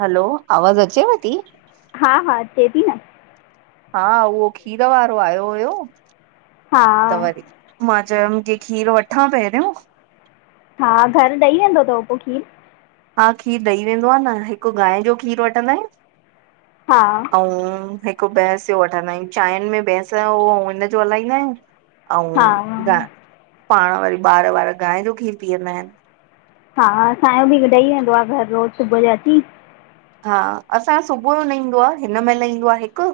हलो, आवाज़ अचेव ती? हा, हा अचे ती न। हा उओ खीर वारो आयो हुयो, हा त वरी मां चयुम की खीरु वठां पहिरियों हा घर ॾई वेंदो तव पो खीरु? हा खीर ॾई वेंदो आ न हिकु गांय जो खीर वठंदा आहियूं हा अऊं हिकु भैंस जो वठंदा आहियूं चांयिन में भैंस जो अउं हिनज जो हलाईंदा आहियूं हा आउं द पाण वरी ॿार-वार गांय जो खीर पीअंदा आहिनि। हा असांजो बि ॾई वेंदो आ घर रोज़ सुबुह जो अची हा असां सुबुह जो न ईंदो आ, हिन महिल ईंदो आ हिकु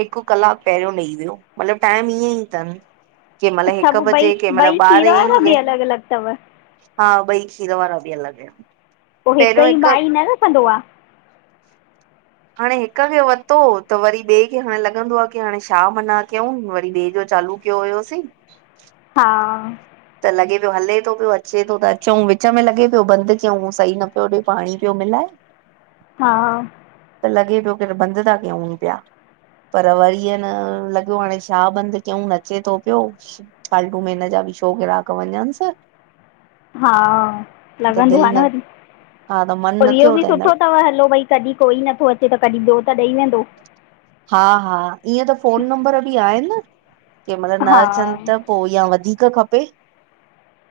हिकु कलाकु पहिरियों ॾई वियो, मतिलबु टाइम ईंऐ ई तन। केह मल अच्छा हिक पोइ बजे केह ॿई मल ॿई खीर ॿारहे वारा बि हिअं अलॻि अलॻि अथव हा ॿई खीर वारा बि अलॻि इन। पो हिक ई भाई न रखंदो आ। हाणें हिक खे वरितो त वरी ॿिए खे हाणे लॻंदो आ की हाणे छा मना क्यऊं वरी ॿिए जो चालू क्यो हुयोसीं हा त लॻे पियो हले थो पियो अचे थो त अचऊं विच में लॻे पियो बंदि क्यऊं सही न पियो ॾे पाणी पियो मिलाए। [inaudible] हा त लॻे पियो फिर बंदि ता कयूं पिया। पर वरी हन लॻो हाणे छा बंदि कयूं अचे तो पियो। फाल्टू में हिनजा बि छो ग्राहक वञन स। हा लॻंदो आ न वरी हा त मन पर न इहो थियो बि त हिन सुठो तव हलो भई कॾहिं कोई नथो अचे त कॾहिं ॿियो त ॾई वेंदो। हा, हा ईअं त फ़ोन नंबर बि आहिन न, केहमल न हा अचनि त पोइ या वधीक खपे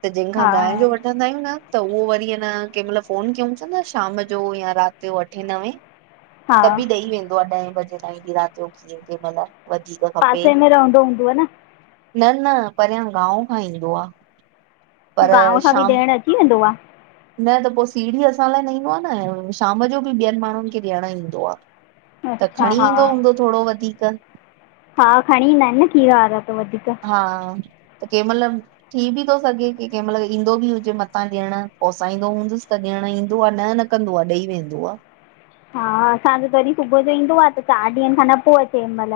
त जंहिंखां हा गांय जो वठंन इंदा आहियूं न त उओ वरी अ न केहमल फोन कयूं ता न शाम जो या राति जो अठे नवे हा त बि ॾई वेंदो आ, ॾहें बजे ताईं राति जो खीर केमल। पासे में रहंदो हूंदुव न? न, न परियां गांउ खां ईंदो आ। पोइ पर गांव खां बि शाम ॾियणु अची वेंदो न त पोह सीड़ी असां लाइ न ईंदो आ न, शाम जो बि ॿियनि माण्हुनि खे ॾियण ईंदो आ। आहे अच्छा खणी ईंदो हा हूंदो थोड़ो वधीक। हा खणी ईंदा इन न खीर वारा त वधीक हा त केमल थी बि थो सॻे कि केमल ईंदो बि हुजे मतां ॾियण, पोसाईंदो हूंदुसि त ॾियण ईंदो आ न न कंदो आ ॾैई वेंदो आ। हा असांजो जॾहिं सुबुह जो ईंदो आ त चार ॾींहंनि खां न पो अचे हिनमल।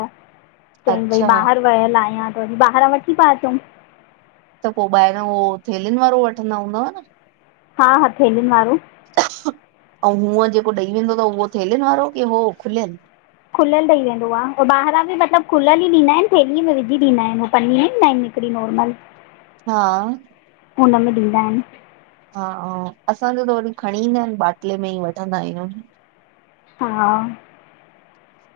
चईं भई अच्छा ॿाहिरि वहियल आहियां त वरी ॿाहिरां वठी पिया अचऊं। त पो ॿाहिरां उओ थेलीनि वारो वठंदा हूंदव न? हा-हा फोनुन वारो अउं हूअं जेको ॾई वेंदो तव, उहो थेलिनि वारो की हो खुलियल। खुलियल ॾई वेंदो आ पो ॿाहिरा बि मतिलबु खुलियल ई ॾींदा आइन, थेलीअ में विझी ॾींदा आइन पनीर न फ्री नॉर्मल हा। हुनमें ॾींदा अइन हा असांजो त वरी खणी ईंदा आहिन, बाटले में ई वठंदा आहियून्। हा।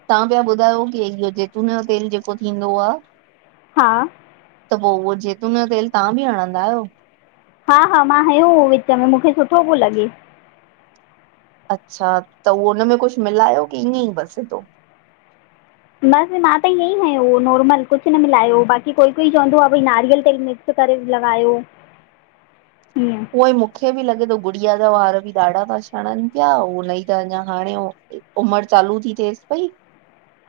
तां प्या ॿुधायो, कि इयो जैतून यो तेल जेको थींदो आ हा। त पो उहो जेतूनअयो तेल तां बि हणंदा आयो? हा - हा, मां हंयो हो विच में, मूंखे सुठो पो लॻे। अच्छा, त उहो हुन मे कुश मिलायो की इअं ई बस सिधो? बस मां त इअं ई हयो हो नॉर्मल, कुश न मिलायो, बाक़ी कोई- कोई चवंदो आ भई नारियल तेल में करे लॻायो। ईअं [inaudible] उवई मूंखे बि लॻे थो गुडिया जा वार बि ॾाढा था छणन पया, उनई त अञा हाणे उमर चालू थी थेस पई,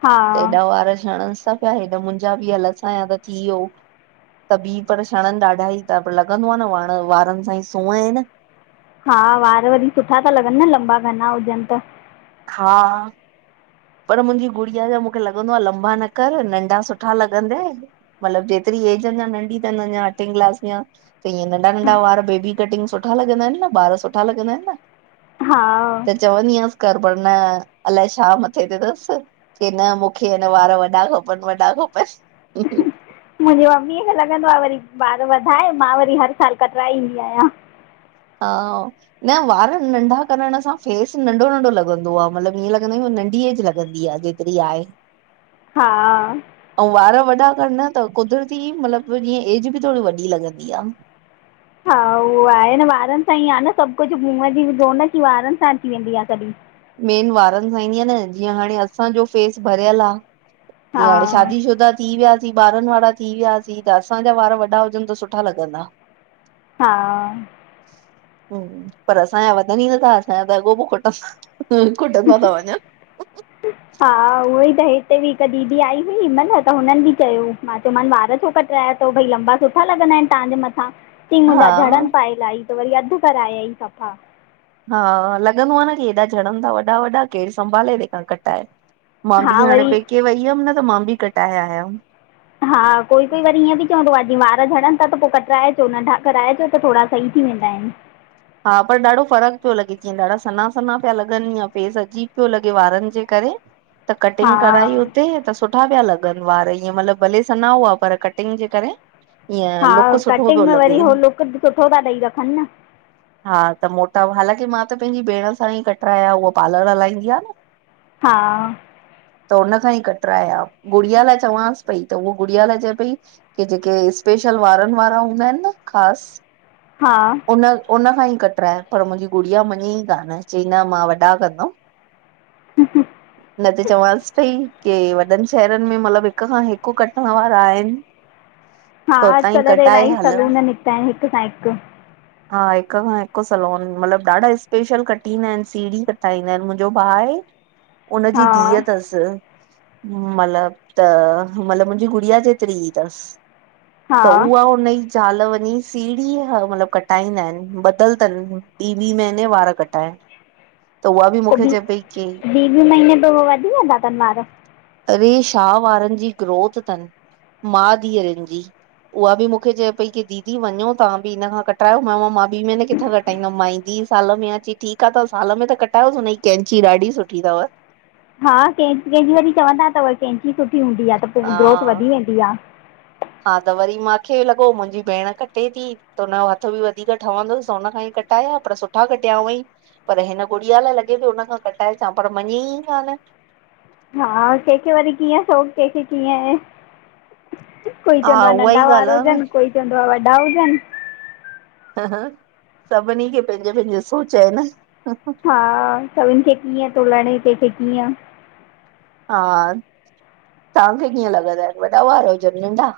हा त एॾा वार झड़नस्था। तह हेत मुंजा बि, अलाए छा त थी वयो। त ॿी पर शणन ॾाढा ई ता, पर लॻंदो आ न हाणे वारन सां ई सूंह आहे न। हा वार वरी सुठा ता लॻन न, लंबा घना हुजन त। हा। पर मुंजी गुड़िया जा मूंखे लॻंदो आ, लंबा न कर, नंढा सुठा लॻंदे। मतलब जेतरी एज अञा नंढी थन, अञा अठीं क्लास में आ। त ईअं नंढा नंढा वार, बेबी कटिंग सुठा लॻंदा आहिन न, ॿार सुठा लॻंदा आहिन न? हा त चवंदी आयांस्, कर पर न, अलाए छा मत छेड़ींदस, की न मूंखे अना वार वॾा खपन, वॾा खपन। मुंहिंजे मम्मीअ खे लॻंदो आहे वरी, वार वधाए, मां वरी हर सालु कटराए ईंदी आहियां। हा। न वार नंढा करण सां, फेस नंढो- नंढो लॻंदो आ, मतलब ईअं लॻंदा आयूं नंढी एज लॻंदी आ। फ्री आए। हा। ऐं वार वॾा करना थव, कुदरती मतलबु जीअं एज बि थोरी वॾी लॻंदी आहे। हा उहो आहे न, वारनि सां ई आहे न सभु कुछ, मुंहं जी रोनक ई वारनि सां अची वेंदी आहे कॾहिं। मेन वारनि सां ईंदी न, जीअं हाणे असांजो फेस भरियल आ। हा जीअं हाणे शादी शुदा थी वयासीं, ॿारन वारा थी वियासीं, असांजा वार वॾा हुजन त सुठा लॻंदा। हा। हुं, पर असांया वधनी नथा असांया त अॻो पो कटस्। हुं, खुटंदा ता वञन। हा उहोई त, हिते बि हिक दीदी आई हुई, न न त हुनन बि चयो, मां चयोमान वार छो कट ट्राए तो भई लंबा सुठा लॻंदा आहिन तांजे मथां। ई हा मुंजा झड़न पाए इलाई, त वरी अधु कराए आई सफ़ा। हा लॻंदो आ न की हेॾा झड़न था वॾा- वॾा केर संभाले तेखां, कटाए। मां हा बि हाणे वरी पेके वईअम न, त मां बि कटाए आयम। हा कोई कोई वरी ईअं बि चवंदो आ वार झड़नि था त पो कटराए चो नंढा कराए चो त थोड़ा सही थी वेंदा आहिनि। हा, पर ॾाढो फ़र्क पियो लॻे जीअं ॾाढा सना-सना पिया लॻनि या फेस अजीब पियो लॻे वारनि जे करे त हा कटिंग कराई हुते त सुठा सुठा पिया लॻनि वार, ईअं मतलब भले सना हुआ, पर कटिंग जे करे ईअं हा, लुक सुठो कटिंग पियो में लॻे वरी उहो लुक सुठो था ॾेई रखनि न। हा त मोटा, हालाँकि मां त पंहिंजी भेण सां ही कटराया, उह पार्लर हलाईंदी आ न। हा त उन खां ही कटराया, गुड़िया लाइ चवासि पई, त उहो गुड़िया लाइ चए पई की जेके स्पेशल वारनि वारा हूंदा आहिनि न ख़ासि हा उन, उन खां ही कटरायां, पर मुंजी गुड़िया मञई कान चई न मां वॾा कंदमि। न त चवांसि पई की वॾनि शहरनि में मतलब हिक खां हिकु कु कटण वारा आहिनि। हा त उतां ई अॼुकल्ह त कटाए इलाही हलऊं। सलून निकिता आहिनि हिक खां हिकु। हा हिक खां हिकु सलोन मतलब ॾाढा स्पेशल कटिंदा आहिनि, सीड़ी कटाईंदा आहिनि मुंहिंजो भाउ आहे उन जी हा धीअ तस मतलब त मतलब मुंजी गुड़िया जेतिरी तसि। हा त उहा हुनजी ज़ाल वञी सीड़ी, मतलब कट कटाईंदा आहिनि ॿधल तन ॿीं- ॿीं महीने वार कटाएनि। पो बि ॿीं ॿीं महीने पो वधी वेंदा तन वार? अरे छा वारनि जी ग्रोथ तनि। माँ धीअरनि जी, उहा बि मूंखे चए पई की दीदी वञो तव्हां बि इन खां क चयोमास मां ॿीं महीने किथां कटाईंदमि मां इंदी ई साल में आया त चईं ठीक आ त साल में त कटायो हुन ई कैंची ॾाढी सुठी तव। हा कंहिंज कंहिंजी वरी चवंदा तव कैंची सुठी हूंदी आ त पो हा ग्रोथ वधी वेंदी आ। हा त वरी मांखे लॻो मुंहिंजी भेण कटे थी, त हुनजो हथ बि वधीक ठवंदुस उन खां ई कटे कटाया पर सुठा कटया हूअई। पर हिन गुड़िया लाइ लॻे पियो उन खां कटाएचां पर मञे ही कान। हा कंहिंखे वरी कीअं शौक कंहिंखे कीअं आहे। कोई हा चवंदो आ उहा नंढा ई वार ॻाल्हि हुजनि कोई चवंदो आ वॾा हुजनि। सभिनी खे पंहिंजे पंहिंजे सोच आहे न। हा, सभिन खे कीअं थो लड़े कहिंखे कीअं। हा तव्हांखे कीअं लॻंदा आ, वॾा वार हुजनि नंढा?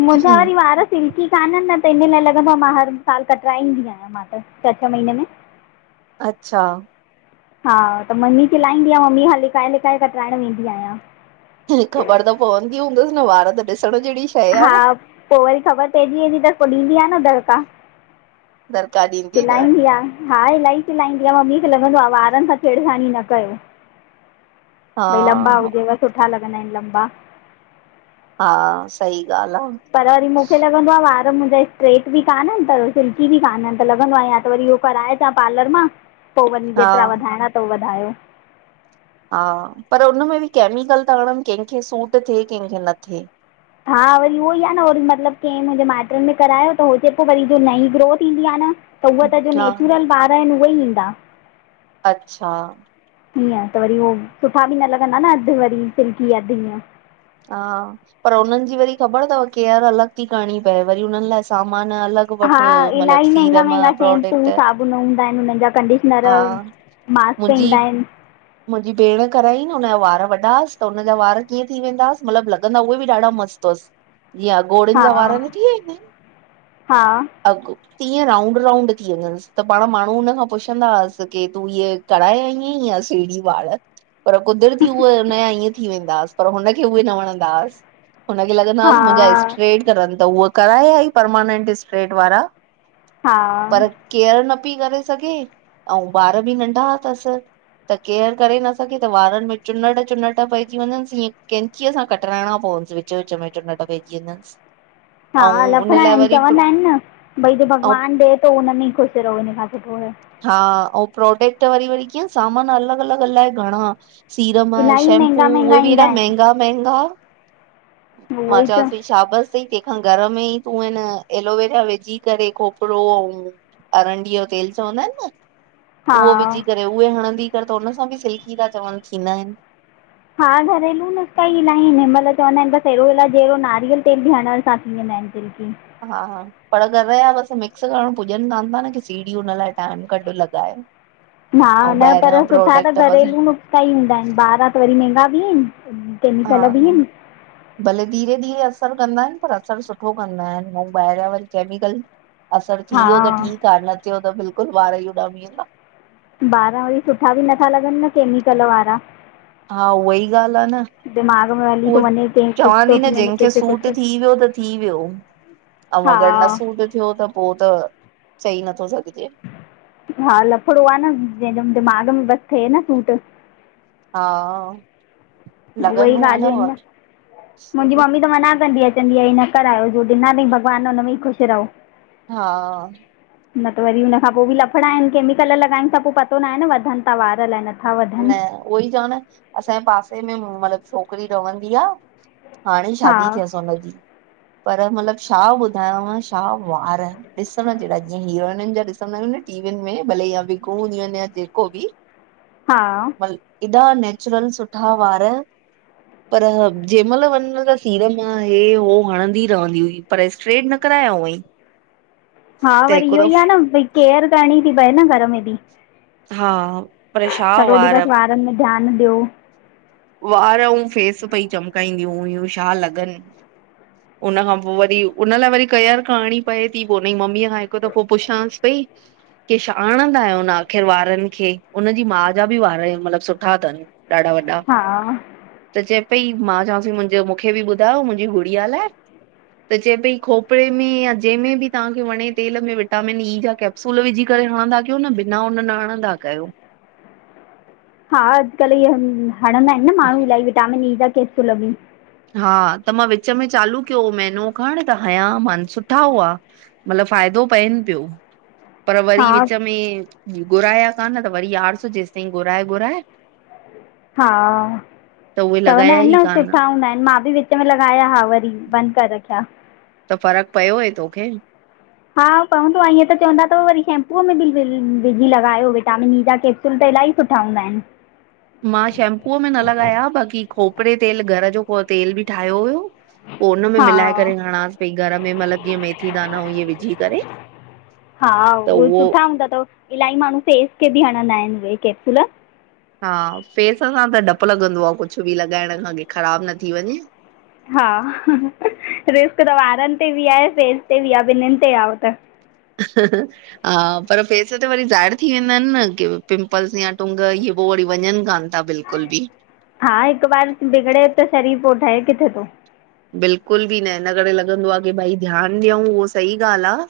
मुंजा वरी वार सिल्की काननि न त इन लाइ लॻंदो आ मां हर साल कटराईंदी आहियां, मां त छह- छह महीने में। अच्छा हा त मम्मी चिलाईंदी आ, मम्मी खां लिकाए लिकाए कट्राइड वेंदी आहियां। ख़बर त पवंदी हूंदसि न वार त ॾिसण जहिड़ी शइ आ न। हा पो वरी ख़बर पइजी वेंदी त पो ॾींदी आ न दड़िका। दरकार ॾींदी त चिलाइंदी आ। हा इलाही चिलाईंदी आ, मम्मी खे लॻंदो आ वारनि सां छेड़खानी न कयो। हा भाई लंबा हुजेव, सुठा लॻंदा आहिनि लंबा। हा सही ॻाल्हि आ। पर वरी मूंखे लॻंदो आ वार मुंजा स्ट्रेट बि कान्हनि पर सिल्की बि कान्हनि त लॻंदो आ या त वरी उहो कराए पार्लर मां पो वरी आ हा जेतरा वधाइणा थव वधायो हा पर उन में बि केमिकल था हणन, कंहिंखे सूट थिए कंहिंखे न थिए हा वरी उहो ई आहे न वरी मतलब कंहिं मुंहिंजे माइटन में करायो त हो चवे पियो कि वरी जेको नईं ग्रोथ इंदी आए न त उहा त जो हा नेचुरल वार आहिन उहे ई ईंदा अच्छा हीअं त वरी उहो सुठा भी न लॻंदा न अध वरी सिल्की अध हीअं हा पर उनन जी वरी ख़बर थव केयर अलॻ थी करणी पए वरी उनन लाए सामान अलॻ हा इलाही महंगा महंगा शैम्पू साबुण हूंदा आहिन उनन जा कंडिशनर हा मास्क मुंहिंजी ईंदा आहिन मुंहिंजी भेण कराई न हुनजा वार वॾा हुयस त हुनजा वार कीअं थी वेंदास मतलब लॻंदा उहे बि ॾाडा मस्त हुयस जीअं घोड़नि हा जा वार न थी वेंदा आहिन हा अघ तीअं राउंड राउंड थी वञन्स त पाण माण्हू हुन खां पुछंदा हुयस कि तूं हे कराए आईं आहीं बिजी वार पर कुदिरती उहे हुनजा ईअं थी वेंदा हुअस पर हुनखे उहे न वणदा हुअस हुनखे लगंदा हा हुअस मुंहिंजा स्ट्रेट करन त हुअ कराए आई परमानंट स्ट्रेट वारा हा पर केयर न पई करे सघे ऐं ॿार बि नंढा थस त केयर न करे न सघे, त वारन में चुनट चुनट पइजी वञस, ईअं कैंचीअ सां कटराइणा पवनस चो चो [unintelligible] हा लफड़ा आहिन। चवंदा आहिन न, भई जो ऐं भॻवान ॾिए थो हुन में ई ख़ुश रहो। हिन खां सुठो। हा ऐं प्रोडक्ट वरी वरी कीअं सामान अलॻ अलॻ अलाए घणा सीरम, इलाही शैम्पू महांगा महांगा उहे भी ईंदा हेॾा आहिनि महंगा महंगा, उहो मां ई चवां त थी शाबस तंहिंखा घर में ई तूं आहे न एलोवेरा विझी करे खोपरो अरंडीअ जो तेल चवंदा आहिन न। हा उहो विझी करे, उहे हणंदी कर त उन सां बि सिल्की था चवन थींदा आहिन हा घरेलू नुस्का ई इलाही आहिन। मतलब चवंदा आहिन बस एलोवेरा जहिड़ो नारियल तेल बि हणन सां थी वेंदा आहिन। [unintelligible] हा हा पर घर जा बस मिक्स करण पुॼन कोन था न, की सीड़ी हुन लाए टाइम कड लॻाए। हा! ऐं न, पर ॿाहिरियां सुठा त प्रोडक्ट बस घरेलू नुस्का ई हूंदा आहिन। ॿाराँ त वरी महंगा बि आइन। हा! हुं भले धीरे, धीरे असर कंदा आहिन। पर असर सुठो कंदा आहिन। ऐं ॿाहरियां वरी केमिकल असर थी हा वियो त ठीक आ न थियो त बिल्कुल वार ई उॾामी वेंदा वार वरी सुठा भी नथा लॻन न केमिकल वारा। हा! उहा ई ॻाल आहे न। दिमाग़ में हली उह, थो वञे कंहिं कुझु चवांं थी थो न। वञे जंहिंखे कंहिंखे सूट कुझु थी वियो त थी वियो। अऊं अगर न हा सूट थियो त पो त चई नथो सघजे। हा लफड़ो आ न। जंहिंजो दिमाग़ में बस थिए न सूट। हा! ! उहे ई ॻालयूँ आहिन न। मुंहिंजी मम्मी त मना कंदी आ चवंदी आ इहे न करायो, जो ॾिना थईं भॻवान हुन में ई ख़ुश रओ हा! न त वरी हुनखां पो बि लफड़ा आहिन। केमिकल लॻाइन त पो बि पतो नाए न वधन था वार अलाए न? न, उहोई चवां न। असांजे पासे में मतलब छोकरी रवंदी आ हाणे हा शादी थियस हुनजी। पर मतलब छा ॿुधायांव। छा वार। ॾिसण जहिड़ा। जीअं हीरोइन जा, ॾिसंदा आहियूं न टीवी में। भले विग हूंदियूं आहिनि या जेको बि। हा एॾा नेचुरल सुठा वार पर, जंहिंमाल वञ न त सीरम या हि उह हणंदी रहंदी हुई। पर स्ट्रेट न कराया हुअईं। हा! त वरी हिकु इहो ई आहे दफ़ो न। भई केयर करणी थी पए न घर में बि। हा! परे [unintelligible] नि में ध्यानु ॾियो। वार औ फेस पई चिमकाईंदियूं हुयूं छा लॻनि हुनन खां पोइ वरी हुनन लाइ वरी केयर करणी पए थी पोइ हुनजी मम्मीअ खां हिकु दफ़ो पुछांसि पई के छा हणंदा आहियो हुन आख़िर वारनि खे हुनजी माँ जा बि वार मतलबु सुठा तनि। ॾाढा वॾा हा त चए पई मां चवांसि पोइ मूंखे बि ॿुधायो मुंहिंजी गुड़िया लाइ त चए पई खोपरे में या जंहिं में बि तव्हांखे वणे तेल में विटामिन ई जा कै प्सूल विझी करे हणंदा कयो न बिना हुन नहणंदा कयो। हा अॼुकल्ह इहे हणंदा आहिनि न माण्हू इलाही विटामिन ई जा कैप्सूल भी हा त मां विच में चालू कयो महिनो खण त हया मान सुठा हुआ मतिलबु फ़ाइदो पवनि पियो पर वरी हा विच में घुराया कान त वरी आलस जेसि ताईं घुराए घुराए हा त उहे चवंदा लॻाया आहिनि ई न कान सुठा हूंदा आहिनि मां बि विच विच में लॻाया हा वरी बंद करे रखया। त फ़रक पियो हुयय तोखे? हा पवंदो आहे ईअं त चवंदा तव वरी शैम्पूअ में भी विझी लॻायो विटामिन ई जा केप् उह त इलाही सुठा हूंदा आहिन। मा शैम्पूअ में न लॻाया बाक़ी खोपरे तेल घर जो को तेल भी ठाहियो हुयो। पोइ उन में हा मिलाए करे हणासि पई घर में मतलबु जीअं मेथी दानां इअ विझी करे हा। उहो सुठा हुंदा तव इलाही माण्हू फेस खेबि हणंदा आहिनि उहे कैप्सूल। हा फेस सां त डपु लॻंदो आहे कुछ बि लॻाइण खा कि ख़राबु न थी वञे। हा। रिस्क त वारनि ते बि आहे फेस ते बि आह ॿिन्हिनि ते आहे ओ त। ह ह हा। पर फेस ते वरी ज़ाहिर थी वेंदा आहिनि न की पिंपल्स या टुंग। इहे पोइ वरी वञनि कान ता बिलकुलु बि हा। हिक बार बिगड़े त शरीर पो ठहे किथे थो। बिल्कुल बि न हिन करे लॻंदो आहे की भई ध्यानु ॾियूं उहा सही ॻाल्हि आहे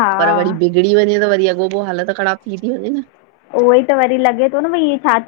हा पर वरी बिगड़ी वञे त वरी अॻोपो हालत ख़राबु थी थी वञे न। उहो ई त वरी लॻे थो न भई इ छा